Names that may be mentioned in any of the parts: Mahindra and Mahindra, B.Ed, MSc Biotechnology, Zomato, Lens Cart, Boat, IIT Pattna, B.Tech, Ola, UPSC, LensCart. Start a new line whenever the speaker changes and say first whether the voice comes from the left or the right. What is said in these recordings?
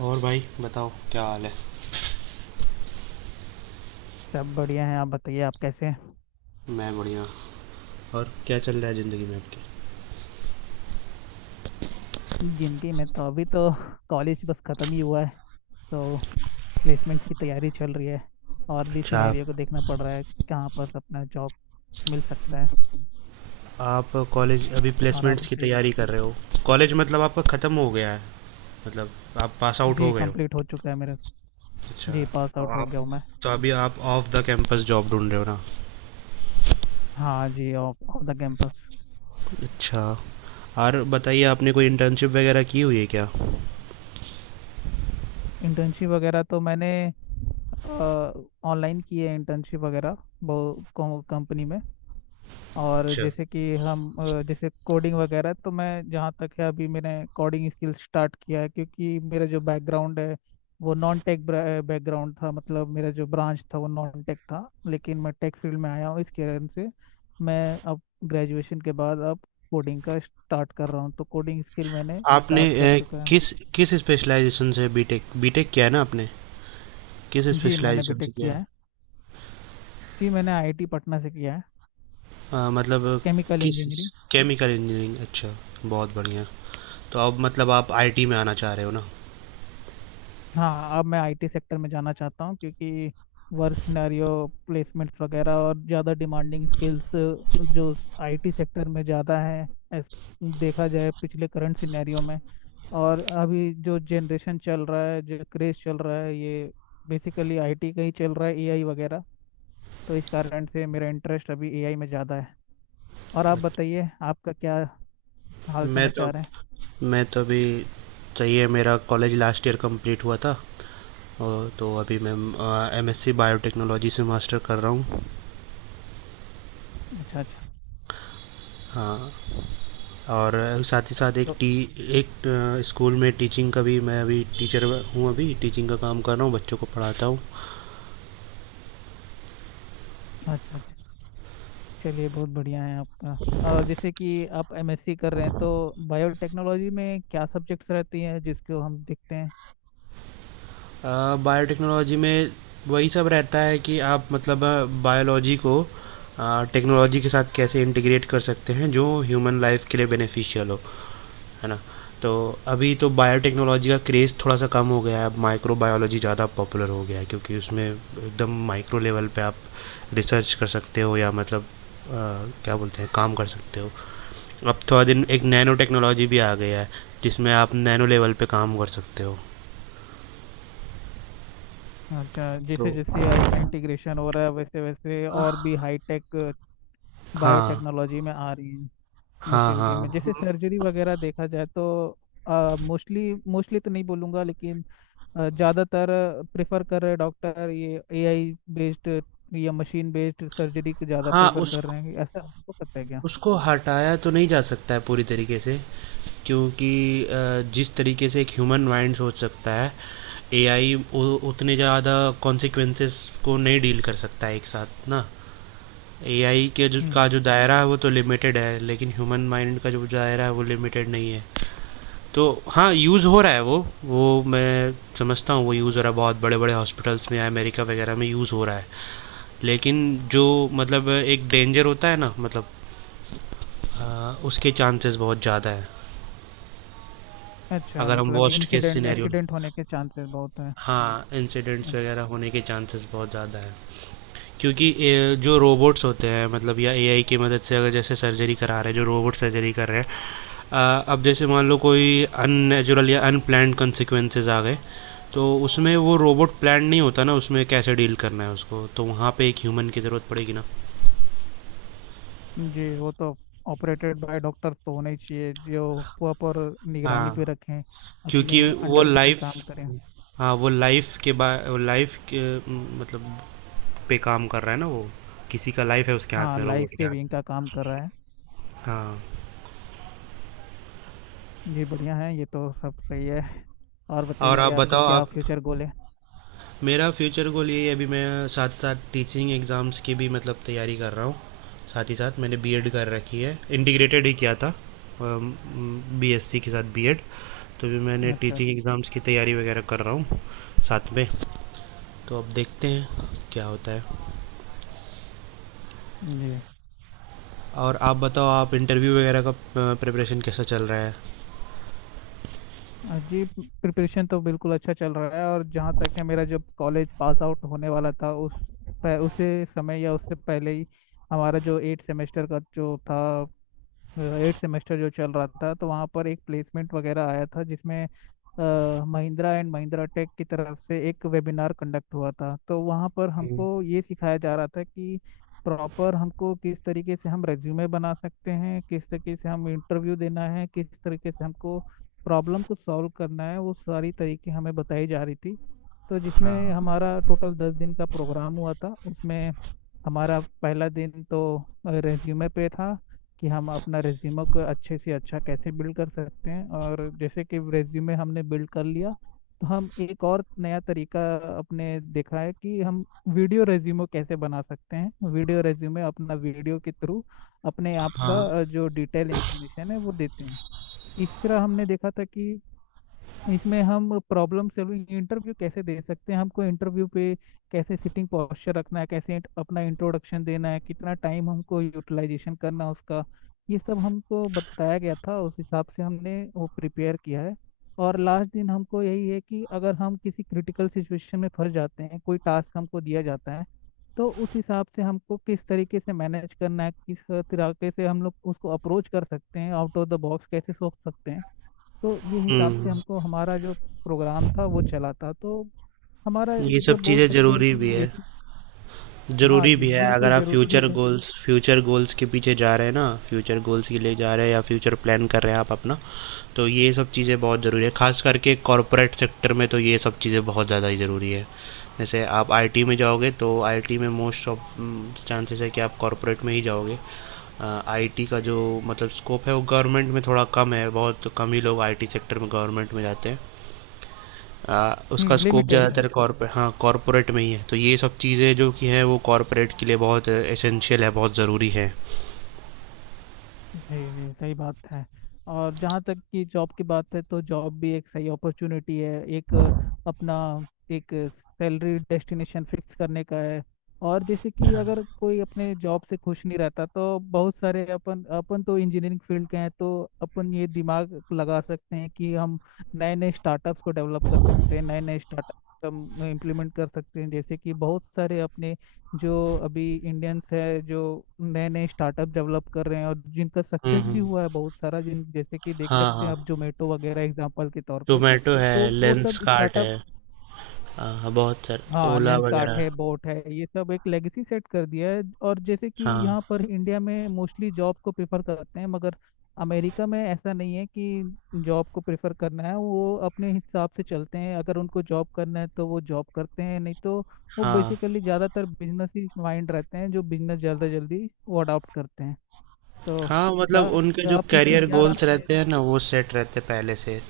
right: और भाई बताओ क्या हाल है।
left: सब बढ़िया है। आप बताइए, आप कैसे हैं?
right: मैं बढ़िया। और क्या चल रहा है ज़िंदगी में आपकी।
left: जिंदगी में तो अभी तो कॉलेज बस खत्म ही हुआ है, तो प्लेसमेंट्स की तैयारी चल रही है। और भी
right: अच्छा।
left: सिनेरियो को देखना पड़ रहा है, कहाँ पर अपना जॉब मिल सकता है।
right: आप कॉलेज अभी
left: और आप
right: प्लेसमेंट्स की
left: बताइए।
right: तैयारी कर रहे हो? कॉलेज मतलब आपका ख़त्म हो गया है, मतलब आप पास आउट
left: जी
right: हो गए हो?
left: कंप्लीट हो चुका है मेरा।
right: अच्छा।
left: जी पास
right: तो
left: आउट हो
right: आप
left: गया हूँ मैं।
right: तो अभी आप ऑफ द कैंपस जॉब ढूंढ रहे हो ना?
left: हाँ जी, ऑफ ऑफ द कैंपस।
right: अच्छा। और बताइए आपने कोई इंटर्नशिप वगैरह की हुई है क्या?
left: इंटर्नशिप वगैरह तो मैंने ऑनलाइन की है, इंटर्नशिप वगैरह, वो कंपनी में। और
right: अच्छा।
left: जैसे कि हम जैसे कोडिंग वगैरह, तो मैं जहाँ तक है अभी मैंने कोडिंग स्किल स्टार्ट किया है, क्योंकि मेरा जो बैकग्राउंड है वो नॉन टेक बैकग्राउंड था। मतलब मेरा जो ब्रांच था वो नॉन टेक था, लेकिन मैं टेक फील्ड में आया हूँ। इस कारण से मैं अब ग्रेजुएशन के बाद अब कोडिंग का स्टार्ट कर रहा हूँ, तो कोडिंग स्किल मैंने
right: आपने
left: स्टार्ट कर
right: अ,
left: चुका है।
right: किस किस स्पेशलाइजेशन से बीटेक बीटेक किया है ना आपने, किस
left: जी मैंने
right: स्पेशलाइजेशन से
left: बीटेक
right: किया
left: किया
right: है?
left: है। जी मैंने आईआईटी पटना से किया है।
right: मतलब
left: केमिकल
right: किस,
left: इंजीनियरिंग।
right: केमिकल इंजीनियरिंग, अच्छा, बहुत बढ़िया। तो अब मतलब आप आईटी में आना चाह रहे हो ना?
left: हाँ, अब मैं आईटी सेक्टर में जाना चाहता हूँ, क्योंकि वर्क सिनेरियो, प्लेसमेंट्स वगैरह और ज़्यादा डिमांडिंग स्किल्स जो आईटी सेक्टर में ज़्यादा है as देखा जाए पिछले करंट सिनेरियो में। और अभी जो जनरेशन चल रहा है, जो क्रेज चल रहा है, ये बेसिकली आईटी का ही चल रहा है, एआई वगैरह। तो इस कारण से मेरा इंटरेस्ट अभी एआई में ज़्यादा है। और आप बताइए, आपका क्या हाल
right: मैं तो
left: समाचार है?
right: मैं तो अभी चाहिए, मेरा कॉलेज लास्ट ईयर कंप्लीट हुआ था। और तो अभी मैं एमएससी बायोटेक्नोलॉजी से मास्टर कर रहा हूँ।
left: अच्छा अच्छा।
right: हाँ। और साथ ही साथ एक
left: तो
right: टी, एक स्कूल में टीचिंग का भी मैं अभी टीचर हूँ, अभी टीचिंग का काम कर रहा हूँ, बच्चों को पढ़ाता हूँ।
left: अच्छा अच्छा, चलिए बहुत बढ़िया है आपका। और जैसे कि आप एमएससी कर रहे हैं, तो बायोटेक्नोलॉजी में क्या सब्जेक्ट्स रहती हैं जिसको हम देखते हैं?
right: बायोटेक्नोलॉजी में वही सब रहता है कि आप मतलब बायोलॉजी को टेक्नोलॉजी के साथ कैसे इंटीग्रेट कर सकते हैं जो ह्यूमन लाइफ के लिए बेनिफिशियल हो, है ना। तो अभी तो बायोटेक्नोलॉजी का क्रेज़ थोड़ा सा कम हो गया है, अब माइक्रो बायोलॉजी ज़्यादा पॉपुलर हो गया है क्योंकि उसमें एकदम माइक्रो लेवल पे आप रिसर्च कर सकते हो या मतलब क्या बोलते हैं, काम कर सकते हो। अब थोड़ा दिन एक नैनो टेक्नोलॉजी भी आ गया है जिसमें आप नैनो लेवल पे काम कर सकते हो।
left: अच्छा,
right: तो
left: जैसे जैसे आई का इंटीग्रेशन हो रहा है, वैसे वैसे और भी हाईटेक
right: हाँ।
left: बायोटेक्नोलॉजी में आ रही है।
right: हाँ।
left: मशीनरी में
right: हाँ।
left: जैसे सर्जरी वगैरह देखा जाए तो मोस्टली मोस्टली तो नहीं बोलूँगा लेकिन ज़्यादातर प्रेफर कर रहे डॉक्टर, ये एआई बेस्ड या मशीन बेस्ड सर्जरी के ज़्यादा
right: हाँ।
left: प्रेफर
right: उस
left: कर रहे हैं, ऐसा आपको पता है क्या?
right: उसको हटाया तो नहीं जा सकता है पूरी तरीके से, क्योंकि जिस तरीके से एक ह्यूमन माइंड सोच सकता है, एआई उतने ज़्यादा कॉन्सिक्वेंसेस को नहीं डील कर सकता है एक साथ ना। एआई के जो का
left: हम्म।
right: जो दायरा है वो तो लिमिटेड है, लेकिन ह्यूमन माइंड का जो दायरा है वो लिमिटेड नहीं है। तो हाँ, यूज़ हो रहा है वो। मैं समझता हूँ वो यूज़ हो रहा है बहुत बड़े बड़े हॉस्पिटल्स में, अमेरिका वगैरह में यूज़ हो रहा है। लेकिन जो मतलब एक डेंजर होता है ना, मतलब उसके चांसेस बहुत ज़्यादा है।
left: अच्छा,
right: अगर हम
left: मतलब
right: worst case
left: incident
right: scenario,
left: accident होने के चांसेस बहुत हैं।
right: हाँ
left: अ,
right: इंसिडेंट्स वगैरह होने के चांसेस बहुत ज़्यादा है, क्योंकि ए, जो रोबोट्स होते हैं मतलब या एआई की मदद से अगर जैसे सर्जरी करा रहे हैं, जो रोबोट सर्जरी कर रहे हैं, अब जैसे मान लो कोई अननेचुरल या अनप्लान्ड कंसिक्वेंसेज आ गए, तो उसमें वो रोबोट प्लान नहीं होता ना, उसमें कैसे डील करना है उसको, तो वहाँ पे एक ह्यूमन की ज़रूरत पड़ेगी ना।
left: जी वो तो ऑपरेटेड बाय डॉक्टर तो होने ही चाहिए, जो प्रॉपर निगरानी पे
right: हाँ,
left: रखें,
right: क्योंकि
left: अपने
right: वो
left: अंडर पे
right: लाइफ,
left: काम करें।
right: हाँ वो लाइफ के बा, लाइफ के मतलब पे काम कर रहा है ना वो, किसी का लाइफ है उसके हाथ
left: हाँ,
right: में,
left: लाइफ
right: रोबोट के हाथ
left: सेविंग
right: में।
left: का काम कर रहा है।
right: हाँ।
left: जी बढ़िया है, ये तो सब सही है। और
right: और
left: बताइए,
right: आप
left: आपका
right: बताओ
left: क्या
right: आप,
left: फ्यूचर गोल है?
right: मेरा फ्यूचर गोल यही है, अभी मैं साथ साथ टीचिंग एग्ज़ाम्स की भी मतलब तैयारी कर रहा हूँ। साथ ही साथ मैंने बीएड कर रखी है, इंटीग्रेटेड ही किया था, बीएससी के साथ बीएड, तो भी मैंने
left: अच्छा
right: टीचिंग
left: अच्छा।
right: एग्ज़ाम्स की तैयारी वगैरह कर रहा हूँ साथ में। तो अब देखते हैं क्या होता है।
left: जी।
right: और आप बताओ आप इंटरव्यू वगैरह का प्रिपरेशन कैसा चल रहा है?
left: जी प्रिपरेशन तो बिल्कुल अच्छा चल रहा है। और जहाँ तक है, मेरा जब कॉलेज पास आउट होने वाला था, उस उसे समय या उससे पहले ही हमारा जो एट सेमेस्टर का जो था, एट सेमेस्टर जो चल रहा था, तो वहाँ पर एक प्लेसमेंट वगैरह आया था, जिसमें महिंद्रा एंड महिंद्रा टेक की तरफ से एक वेबिनार कंडक्ट हुआ था। तो वहाँ पर हमको ये सिखाया जा रहा था कि प्रॉपर हमको किस तरीके से हम रेज्यूमे बना सकते हैं, किस तरीके से हम इंटरव्यू देना है, किस तरीके से हमको प्रॉब्लम को सॉल्व करना है, वो सारी तरीके हमें बताई जा रही थी। तो जिसमें
right: हाँ।
left: हमारा टोटल दस दिन का प्रोग्राम हुआ था, उसमें हमारा पहला दिन तो रेज्यूमे पे था कि हम अपना रेज्यूमे को अच्छे से अच्छा कैसे बिल्ड कर सकते हैं। और जैसे कि रेज्यूमे हमने बिल्ड कर लिया, तो हम एक और नया तरीका अपने देखा है कि हम वीडियो रेज्यूमे कैसे बना सकते हैं। वीडियो रेज्यूमे अपना वीडियो के थ्रू अपने आप का
right: हाँ।
left: जो डिटेल इंफॉर्मेशन है वो देते हैं। तीसरा हमने देखा था कि इसमें हम प्रॉब्लम सॉल्विंग इंटरव्यू कैसे दे सकते हैं, हमको इंटरव्यू पे कैसे सिटिंग पोस्चर रखना है, कैसे अपना इंट्रोडक्शन देना है, कितना टाइम हमको यूटिलाइजेशन करना है उसका। ये सब हमको बताया गया था, उस हिसाब से हमने वो प्रिपेयर किया है। और लास्ट दिन हमको यही है कि अगर हम किसी क्रिटिकल सिचुएशन में फंस जाते हैं, कोई टास्क हमको दिया जाता है, तो उस हिसाब से हमको किस तरीके से मैनेज करना है, किस तरीके से हम लोग उसको अप्रोच कर सकते हैं, आउट ऑफ द बॉक्स कैसे सोच सकते हैं। तो ये हिसाब से
right: हम्म।
left: हमको हमारा जो प्रोग्राम था वो चला था। तो हमारा
right: ये
left: जो
right: सब
left: बोल
right: चीज़ें
left: सकते हैं
right: ज़रूरी
left: कि
right: भी है।
left: बेसिक। हाँ
right: ज़रूरी
left: जी,
right: भी है, अगर
left: बिल्कुल
right: आप
left: जरूरी
right: फ्यूचर
left: है।
right: गोल्स, फ्यूचर गोल्स के पीछे जा रहे हैं ना, फ्यूचर गोल्स के लिए जा रहे हैं या फ्यूचर प्लान कर रहे हैं आप अपना, तो ये सब चीज़ें बहुत ज़रूरी है। खास करके कॉरपोरेट सेक्टर में तो ये सब चीज़ें बहुत ज़्यादा ही ज़रूरी है। जैसे आप आईटी में जाओगे तो आईटी में मोस्ट ऑफ चांसेस है कि आप कॉरपोरेट में ही जाओगे। आईटी का जो मतलब स्कोप है वो गवर्नमेंट में थोड़ा कम है, बहुत कम ही लोग आईटी सेक्टर में गवर्नमेंट में जाते हैं। उसका
left: हम्म,
right: स्कोप
left: लिमिटेड
right: ज़्यादातर
left: है।
right: कॉर्पोरेट, हाँ कॉर्पोरेट में ही है, तो ये सब चीज़ें जो कि हैं वो कॉर्पोरेट के लिए बहुत एसेंशियल है, बहुत ज़रूरी है।
left: जी जी, सही बात है। और जहाँ तक कि जॉब की बात है, तो जॉब भी एक सही अपॉर्चुनिटी है, एक अपना एक सैलरी डेस्टिनेशन फिक्स करने का है। और जैसे कि अगर कोई अपने जॉब से खुश नहीं रहता, तो बहुत सारे अपन, अपन तो इंजीनियरिंग फील्ड के हैं, तो अपन ये दिमाग लगा सकते हैं कि हम नए नए स्टार्टअप्स को डेवलप कर सकते हैं, नए नए स्टार्टअप हम इम्प्लीमेंट कर सकते हैं। जैसे कि बहुत सारे अपने जो अभी इंडियंस है, जो नए नए स्टार्टअप डेवलप कर रहे हैं, और जिनका
right: हम्म।
left: सक्सेस भी हुआ है बहुत सारा, जिन जैसे कि देख
right: हाँ
left: सकते
right: हाँ,
left: हैं अब जोमेटो वगैरह एग्जांपल के तौर पे,
right: जोमेटो है,
left: तो वो
right: लेंस
left: सब
right: कार्ट है।
left: स्टार्टअप।
right: हाँ हाँ, बहुत सर।
left: हाँ,
right: ओला
left: लेंस कार्ट
right: वगैरह।
left: है, बोट है, ये सब एक लेगेसी सेट कर दिया है। और जैसे कि
right: हाँ।
left: यहाँ पर इंडिया में मोस्टली जॉब को प्रेफर करते हैं, मगर अमेरिका में ऐसा नहीं है कि जॉब को प्रेफर करना है। वो अपने हिसाब से चलते हैं, अगर उनको जॉब करना है तो वो जॉब करते हैं, नहीं तो वो
right: हाँ।
left: बेसिकली ज़्यादातर बिजनेस ही माइंड रहते हैं, जो बिजनेस ज़्यादा जल्दी वो अडॉप्ट करते हैं। तो
right: हाँ
left: क्या
right: मतलब उनके जो
left: आप इसमें
right: करियर
left: क्या
right: गोल्स
left: राय दे?
right: रहते हैं ना वो सेट रहते हैं पहले से।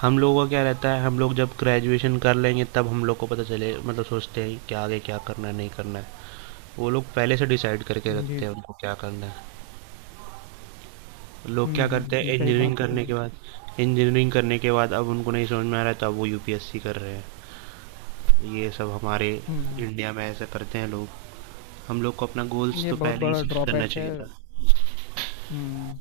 right: हम लोगों का क्या रहता है, हम लोग जब ग्रेजुएशन कर लेंगे तब हम लोग को पता चले, मतलब सोचते हैं कि आगे क्या करना है, नहीं करना है। वो लोग पहले से डिसाइड करके
left: जी
right: रखते हैं
left: जी।
right: उनको क्या करना है। लोग क्या करते हैं
left: जी सही
right: इंजीनियरिंग
left: बात है, सही
right: करने
left: बात।
right: के बाद, इंजीनियरिंग करने के बाद अब उनको नहीं समझ में आ रहा है तो अब वो यूपीएससी कर रहे हैं, ये सब हमारे
left: हम्म
right: इंडिया में ऐसा करते हैं लोग। हम लोग को अपना गोल्स
left: ये
right: तो
left: बहुत
right: पहले ही
left: बड़ा
right: फिक्स करना
left: ड्रॉबैक है।
right: चाहिए था।
left: हम्म,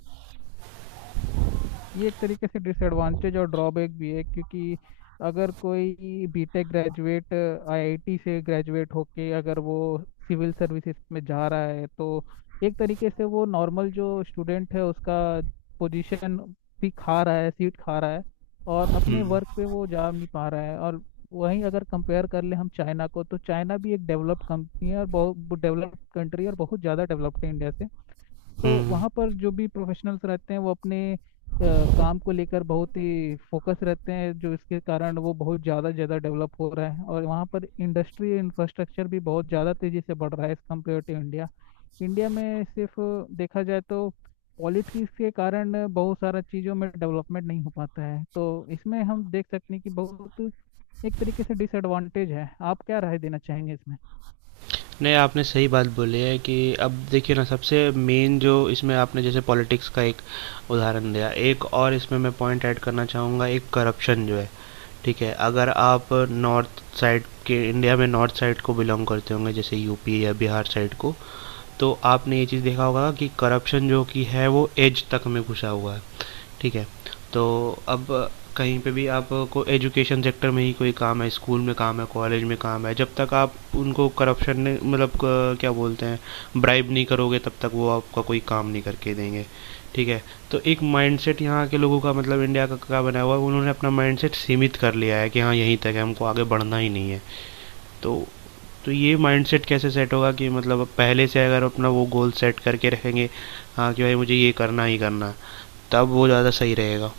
left: ये एक तरीके से डिसएडवांटेज और ड्रॉबैक भी है। क्योंकि अगर कोई बीटेक ग्रेजुएट आईआईटी से ग्रेजुएट होके, अगर वो सिविल सर्विसेज में जा रहा है, तो एक तरीके से वो नॉर्मल जो स्टूडेंट है उसका पोजीशन भी खा रहा है, सीट खा रहा है, और अपने
right: हम्म।
left: वर्क पे वो जा नहीं पा रहा है। और वहीं अगर कंपेयर कर ले हम चाइना को, तो चाइना भी एक डेवलप्ड कंपनी है, और बहुत डेवलप्ड कंट्री है, और बहुत ज़्यादा डेवलप्ड है इंडिया से। तो
right: हम्म।
left: वहाँ पर जो भी प्रोफेशनल्स रहते हैं वो अपने काम को लेकर बहुत ही फोकस रहते हैं। जो इसके कारण वो बहुत ज़्यादा ज़्यादा डेवलप हो रहा है, और वहाँ पर इंडस्ट्री इंफ्रास्ट्रक्चर भी बहुत ज़्यादा तेज़ी से बढ़ रहा है as compare to India. India में सिर्फ देखा जाए तो पॉलिटिक्स के कारण बहुत सारा चीज़ों में डेवलपमेंट नहीं हो पाता है। तो इसमें हम देख सकते हैं कि बहुत एक तरीके से डिसएडवांटेज है। आप क्या राय देना चाहेंगे इसमें?
right: नहीं, आपने सही बात बोली है कि अब देखिए ना, सबसे मेन जो इसमें आपने जैसे पॉलिटिक्स का एक उदाहरण दिया, एक और इसमें मैं पॉइंट ऐड करना चाहूँगा, एक करप्शन जो है। ठीक है, अगर आप नॉर्थ साइड के, इंडिया में नॉर्थ साइड को बिलोंग करते होंगे, जैसे यूपी या बिहार साइड को, तो आपने ये चीज़ देखा होगा कि करप्शन जो कि है वो एज तक में घुसा हुआ है। ठीक है। तो अब कहीं पे भी आपको एजुकेशन सेक्टर में ही कोई काम है, स्कूल में काम है, कॉलेज में काम है, जब तक आप उनको करप्शन ने मतलब क्या बोलते हैं, ब्राइब नहीं करोगे, तब तक वो आपका कोई काम नहीं करके देंगे। ठीक है। तो एक माइंडसेट यहाँ के लोगों का, मतलब इंडिया का, क्या बना हुआ है, उन्होंने अपना माइंडसेट सीमित कर लिया है कि हाँ यहीं तक है, हमको आगे बढ़ना ही नहीं है। तो तो ये माइंडसेट कैसे सेट होगा कि मतलब अब पहले से अगर अपना वो गोल सेट करके रखेंगे, हाँ कि भाई मुझे ये करना ही करना है, तब वो ज़्यादा सही रहेगा।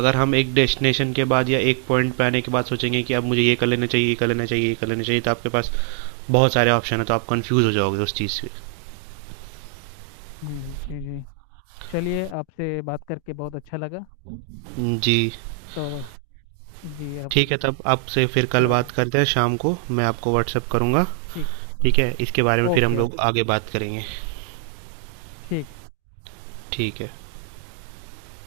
right: अगर हम एक डेस्टिनेशन के बाद या एक पॉइंट पे आने के बाद सोचेंगे कि अब मुझे ये कर लेना चाहिए, ये कर लेना चाहिए, ये कर लेना चाहिए, तो आपके पास बहुत सारे ऑप्शन है, तो आप कंफ्यूज हो जाओगे उस चीज़ से।
left: जी जी। चलिए, आपसे बात करके बहुत अच्छा लगा।
right: जी।
left: तो जी अब।
right: ठीक है, तब आपसे फिर कल बात
left: सर
right: करते हैं, शाम को मैं आपको व्हाट्सअप करूँगा।
left: ठीक।
right: ठीक है, इसके बारे में फिर हम
left: ओके
right: लोग
left: ओके,
right: आगे बात करेंगे।
left: ठीक है।
right: ठीक है।